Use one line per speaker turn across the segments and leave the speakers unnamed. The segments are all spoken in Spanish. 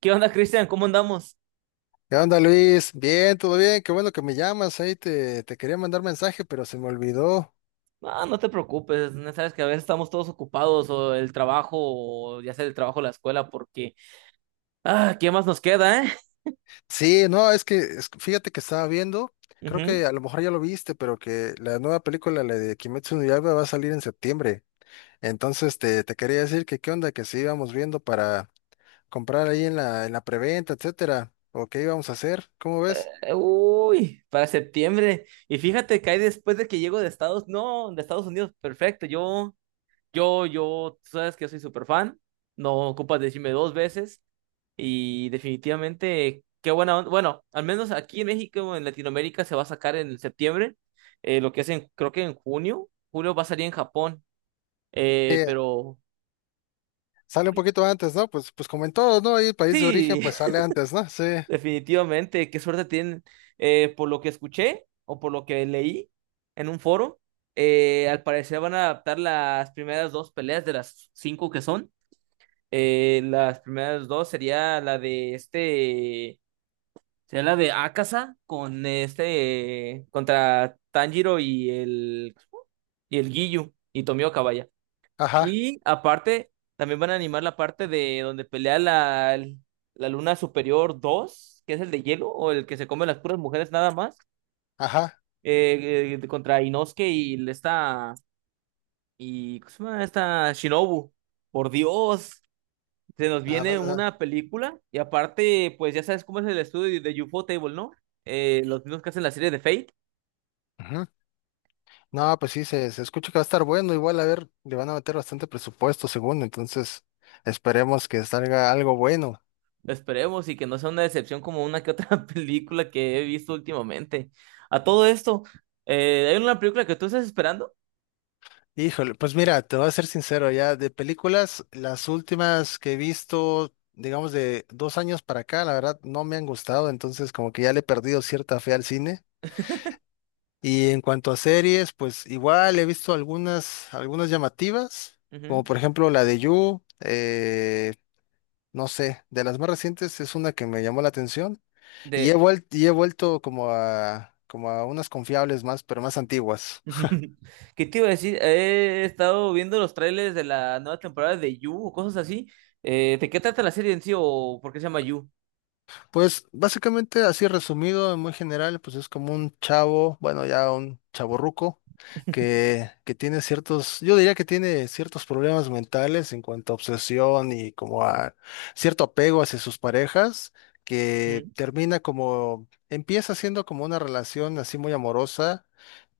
¿Qué onda, Cristian? ¿Cómo andamos?
¿Qué onda, Luis? Bien, todo bien, qué bueno que me llamas. Ahí te quería mandar mensaje, pero se me olvidó.
Ah, no te preocupes, no sabes que a veces estamos todos ocupados o el trabajo, o ya sea el trabajo o la escuela, porque, ah, ¿qué más nos queda, eh?
Sí, no, fíjate que estaba viendo, creo
Ujú.
que a lo mejor ya lo viste, pero que la nueva película, la de Kimetsu no Yaiba, va a salir en septiembre. Entonces te quería decir que qué onda, que si íbamos viendo para comprar ahí en la preventa, etcétera, o qué íbamos a hacer, ¿cómo ves?
Uy, para septiembre. Y fíjate que hay después de que llego de Estados, no, de Estados Unidos, perfecto. Yo, tú sabes que yo soy súper fan, no ocupas decirme dos veces. Y definitivamente, qué buena onda. Bueno, al menos aquí en México, en Latinoamérica, se va a sacar en septiembre. Lo que hacen, creo que en junio. Julio va a salir en Japón.
Sí,
Pero
sale un
ay,
poquito antes, ¿no? Pues como en todo, ¿no? Ahí país de origen,
sí,
pues sale antes, ¿no? Sí,
definitivamente, qué suerte tienen. Por lo que escuché o por lo que leí en un foro, al parecer van a adaptar las primeras dos peleas de las cinco que son. Las primeras dos sería la de este. Sería la de Akasa con este contra Tanjiro y el Giyu y Tomioka, vaya.
ajá,
Y aparte también van a animar la parte de donde pelea la Luna Superior 2 que es el de hielo o el que se come las puras mujeres nada más,
ajá.
contra Inosuke y esta y ¿cómo se llama? Esta Shinobu. Por Dios, se nos viene
Nada,
una película y aparte, pues ya sabes cómo es el estudio de UFO Table, ¿no? Los mismos que hacen la serie de Fate.
nada. No, pues sí, se escucha que va a estar bueno. Igual, a ver, le van a meter bastante presupuesto, según. Entonces, esperemos que salga algo bueno.
Esperemos y que no sea una decepción como una que otra película que he visto últimamente. A todo esto, hay una película que tú estás esperando.
Híjole, pues mira, te voy a ser sincero, ya de películas, las últimas que he visto, digamos, de dos años para acá, la verdad, no me han gustado. Entonces, como que ya le he perdido cierta fe al cine. Y en cuanto a series, pues igual he visto algunas, algunas llamativas,
Ujú.
como por ejemplo la de You, no sé, de las más recientes es una que me llamó la atención. Y he
De...
vuelto, y he vuelto como a, como a unas confiables más, pero más antiguas.
¿Qué te iba a decir? He estado viendo los trailers de la nueva temporada de You o cosas así. ¿De qué trata la serie en sí o por qué se llama You?
Pues básicamente, así resumido, en muy general, pues es como un chavo, bueno, ya un chavorruco, que tiene ciertos, yo diría que tiene ciertos problemas mentales en cuanto a obsesión y como a cierto apego hacia sus parejas, que
Ujú,
termina como, empieza siendo como una relación así muy amorosa,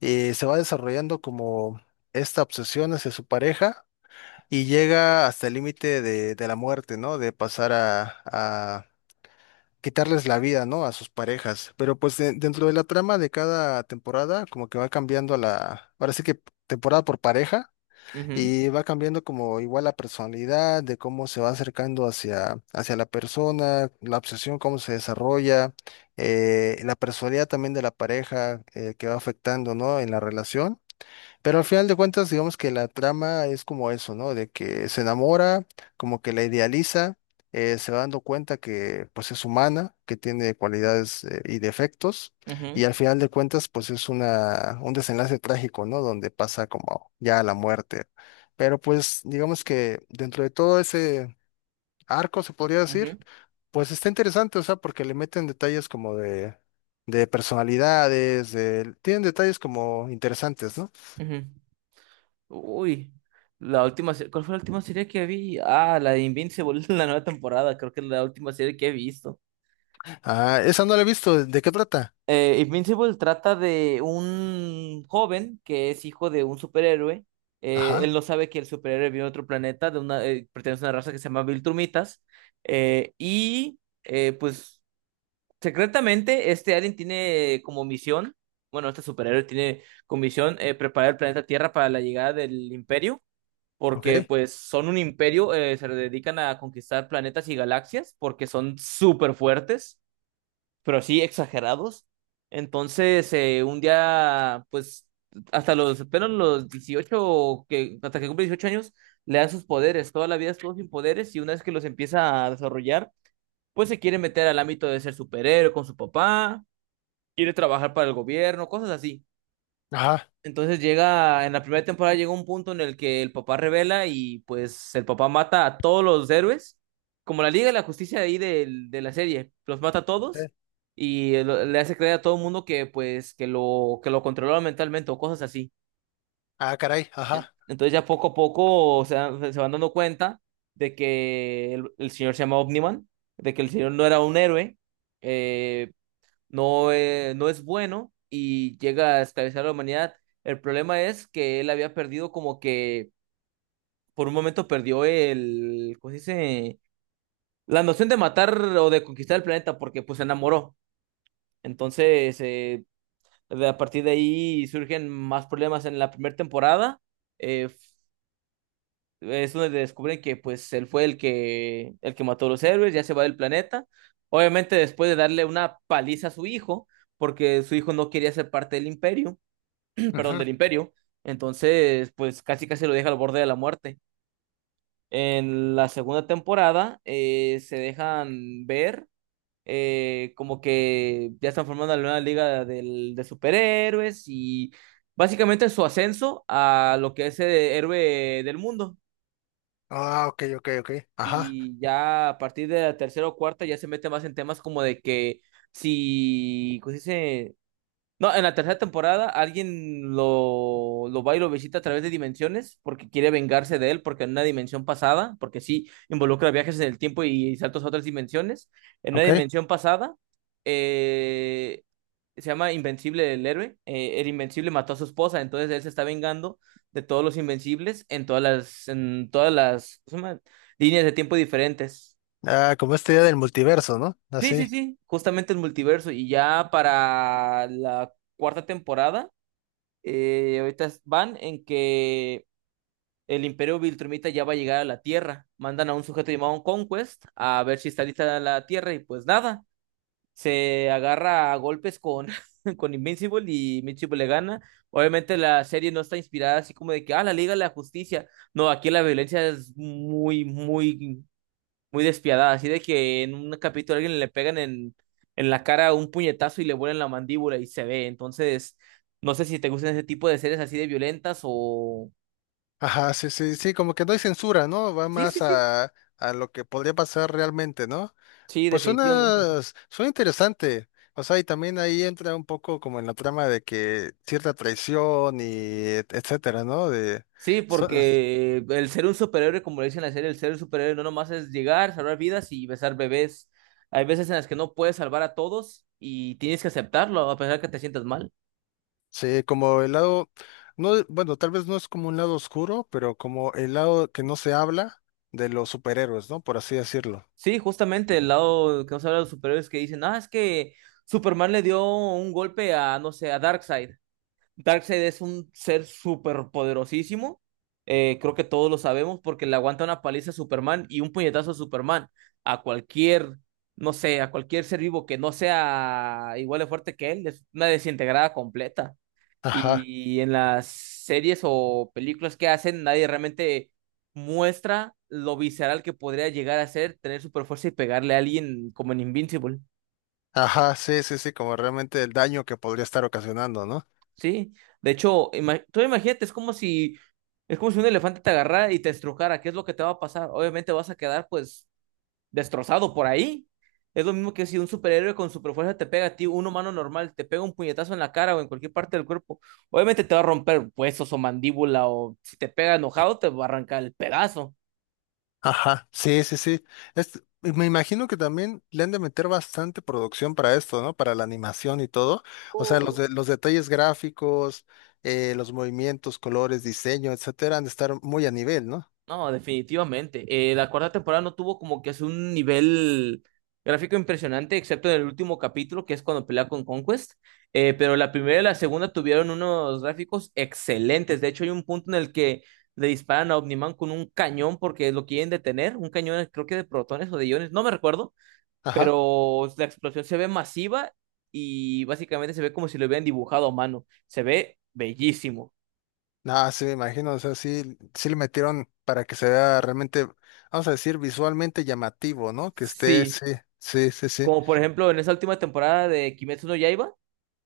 y se va desarrollando como esta obsesión hacia su pareja. Y llega hasta el límite de la muerte, ¿no? De pasar a quitarles la vida, ¿no? A sus parejas. Pero pues dentro de la trama de cada temporada, como que va cambiando la, ahora sí que temporada por pareja,
ujú,
y va cambiando como igual la personalidad, de cómo se va acercando hacia, hacia la persona, la obsesión, cómo se desarrolla, la personalidad también de la pareja, que va afectando, ¿no? En la relación. Pero al final de cuentas, digamos que la trama es como eso, ¿no? De que se enamora, como que la idealiza, se va dando cuenta que pues es humana, que tiene cualidades y defectos,
ujú,
y al final de cuentas pues es una, un desenlace trágico, ¿no? Donde pasa como ya a la muerte. Pero pues digamos que dentro de todo ese arco, se podría decir,
ujú,
pues está interesante, o sea, porque le meten detalles como de personalidades, tienen detalles como interesantes, ¿no?
ujú. Uy, la última, ¿cuál fue la última serie que vi? Ah, la de Invincible, la nueva temporada, creo que es la última serie que he visto.
Ah, esa no la he visto. ¿De qué trata?
Invincible trata de un joven que es hijo de un superhéroe.
Ajá,
Él no sabe que el superhéroe viene de otro planeta, pertenece a una raza que se llama Viltrumitas. Y pues secretamente este alien tiene como misión, bueno, este superhéroe tiene como misión preparar el planeta Tierra para la llegada del Imperio.
ok.
Porque pues son un imperio, se dedican a conquistar planetas y galaxias porque son súper fuertes, pero así exagerados. Entonces, un día, pues, apenas los 18 que, hasta que cumple 18 años, le dan sus poderes. Toda la vida estuvo sin poderes y una vez que los empieza a desarrollar, pues se quiere meter al ámbito de ser superhéroe con su papá, quiere trabajar para el gobierno, cosas así.
Ajá.
Entonces llega, en la primera temporada llega un punto en el que el papá revela y pues el papá mata a todos los héroes, como la Liga de la Justicia de ahí de, la serie, los mata a todos
eh,
y le hace creer a todo el mundo que pues que lo controlaba mentalmente o cosas así.
Ah, caray, ajá.
Entonces ya poco a poco se van dando cuenta de que el señor se llama Omniman, de que el señor no era un héroe, eh, no, no es bueno y llega a esclavizar a la humanidad. El problema es que él había perdido como que por un momento perdió el, ¿cómo se dice? La noción de matar o de conquistar el planeta porque pues se enamoró. Entonces, a partir de ahí surgen más problemas en la primera temporada. Eh, es donde descubren que pues él fue el que mató a los héroes, ya se va del planeta. Obviamente después de darle una paliza a su hijo, porque su hijo no quería ser parte del imperio. Perdón,
Ujú.
del imperio. Entonces, pues casi casi lo deja al borde de la muerte. En la segunda temporada se dejan ver como que ya están formando la nueva liga de superhéroes y básicamente su ascenso a lo que es el héroe del mundo.
Ah, ok, ok, ok. Ajá,
Y ya a partir de la tercera o cuarta ya se mete más en temas como de que si, ¿cómo se dice? No, en la tercera temporada alguien lo va y lo visita a través de dimensiones porque quiere vengarse de él, porque en una dimensión pasada, porque sí involucra viajes en el tiempo y saltos a otras dimensiones, en una
ok.
dimensión pasada eh, se llama Invencible el héroe, el Invencible mató a su esposa, entonces él se está vengando de todos los Invencibles en todas las, ¿cómo se llama? Líneas de tiempo diferentes.
Ah, como esta idea del multiverso, ¿no?
Sí, sí,
Así.
sí, justamente el multiverso y ya para la cuarta temporada. Ahorita van en que el Imperio Viltrumita ya va a llegar a la Tierra. Mandan a un sujeto llamado Conquest a ver si está lista la Tierra y pues nada, se agarra a golpes con, con Invincible y Invincible le gana. Obviamente la serie no está inspirada así como de que, ah, la Liga de la Justicia. No, aquí la violencia es muy, muy muy despiadada, así de que en un capítulo a alguien le pegan en la cara un puñetazo y le vuelan la mandíbula y se ve. Entonces, no sé si te gustan ese tipo de series así de violentas o...
Ajá, sí, sí, sí, como que no hay censura, ¿no? Va
Sí, sí,
más
sí,
a lo que podría pasar realmente, ¿no?
sí,
Pues
definitivamente.
suena, suena interesante. O sea, y también ahí entra un poco como en la trama de que cierta traición y etcétera, ¿no? De,
Sí,
so,
porque el ser un superhéroe, como le dicen en la serie, el ser un superhéroe no nomás es llegar, salvar vidas y besar bebés. Hay veces en las que no puedes salvar a todos y tienes que aceptarlo a pesar que te sientas mal.
sí, como el lado, no, bueno, tal vez no es como un lado oscuro, pero como el lado que no se habla de los superhéroes, ¿no? Por así decirlo.
Sí, justamente el lado que nos habla de los superhéroes que dicen, ah, es que Superman le dio un golpe a, no sé, a Darkseid. Darkseid es un ser súper poderosísimo. Creo que todos lo sabemos porque le aguanta una paliza a Superman y un puñetazo a Superman. A cualquier, no sé, a cualquier ser vivo que no sea igual de fuerte que él, es una desintegrada completa.
Ajá,
Y en las series o películas que hacen, nadie realmente muestra lo visceral que podría llegar a ser tener super fuerza y pegarle a alguien como en Invincible.
ajá, sí, sí, sí, como realmente el daño que podría estar ocasionando, ¿no?
Sí. De hecho, tú imagínate, es como si un elefante te agarrara y te estrujara. ¿Qué es lo que te va a pasar? Obviamente vas a quedar, pues, destrozado por ahí. Es lo mismo que si un superhéroe con superfuerza te pega a ti, un humano normal, te pega un puñetazo en la cara o en cualquier parte del cuerpo. Obviamente te va a romper huesos o mandíbula o si te pega enojado te va a arrancar el pedazo.
Ajá, sí, sí, sí. Es- me imagino que también le han de meter bastante producción para esto, ¿no? Para la animación y todo. O sea, los, los detalles gráficos, los movimientos, colores, diseño, etcétera, han de estar muy a nivel, ¿no?
No, definitivamente. La cuarta temporada no tuvo como que es un nivel gráfico impresionante, excepto en el último capítulo, que es cuando pelea con Conquest. Pero la primera y la segunda tuvieron unos gráficos excelentes. De hecho, hay un punto en el que le disparan a Omniman con un cañón porque lo quieren detener. Un cañón, creo que de protones o de iones, no me recuerdo.
Ajá.
Pero la explosión se ve masiva y básicamente se ve como si lo hubieran dibujado a mano. Se ve bellísimo.
Ah, sí, me imagino, o sea, sí, sí le metieron para que se vea realmente, vamos a decir, visualmente llamativo, ¿no? Que esté,
Sí.
sí, sí, sí, sí.
Como por ejemplo en esa última temporada de Kimetsu no Yaiba,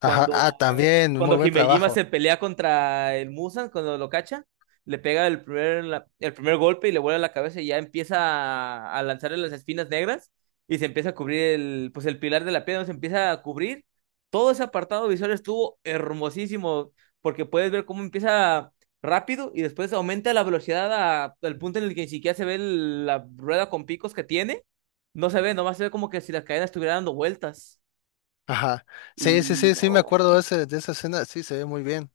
Ajá,
Cuando,
ah, también, muy
cuando
buen
Himejima
trabajo.
se pelea contra el Musan, cuando lo cacha, le pega el primer golpe y le vuela la cabeza y ya empieza a lanzarle las espinas negras y se empieza a cubrir pues el pilar de la piedra, se empieza a cubrir. Todo ese apartado visual estuvo hermosísimo porque puedes ver cómo empieza rápido y después aumenta la velocidad al punto en el que ni siquiera se ve la rueda con picos que tiene. No se ve, nomás se ve como que si la cadena estuviera dando vueltas.
Ajá, sí, sí,
Y
sí, sí, me acuerdo de,
no.
ese, de esa escena, sí, se ve muy bien.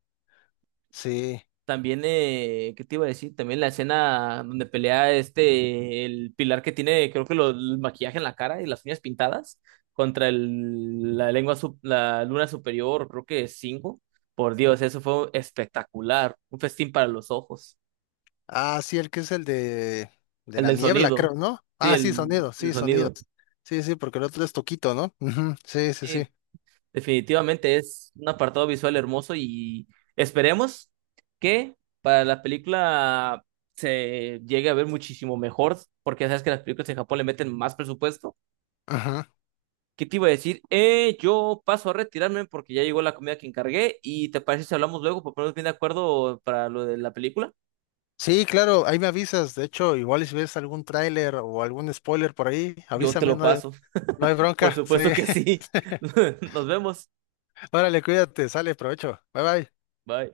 Sí,
También, ¿qué te iba a decir? También la escena donde pelea este, el pilar que tiene, creo que el maquillaje en la cara y las uñas pintadas, contra el, la lengua, la luna superior, creo que es cinco. Por Dios, eso fue espectacular. Un festín para los ojos.
ah, sí, el que es el de
El
la
del
niebla,
sonido.
creo, ¿no?
Sí,
Ah,
el,
sí, sonido,
el
sí, sonido.
sonido.
Sí, sí, porque el otro es Toquito, ¿no? Ujú. Sí, sí, sí.
Definitivamente es un apartado visual hermoso y esperemos que para la película se llegue a ver muchísimo mejor, porque ya sabes que las películas en Japón le meten más presupuesto.
Ajá.
¿Qué te iba a decir? Yo paso a retirarme porque ya llegó la comida que encargué y te parece si hablamos luego para ponernos bien de acuerdo para lo de la película.
Sí, claro, ahí me avisas. De hecho, igual si ves algún tráiler o algún spoiler por ahí,
Yo te
avísame,
lo
no.
paso.
No hay
Por
bronca, sí.
supuesto que sí. Nos vemos.
Órale, cuídate, sale, provecho. Bye bye.
Bye.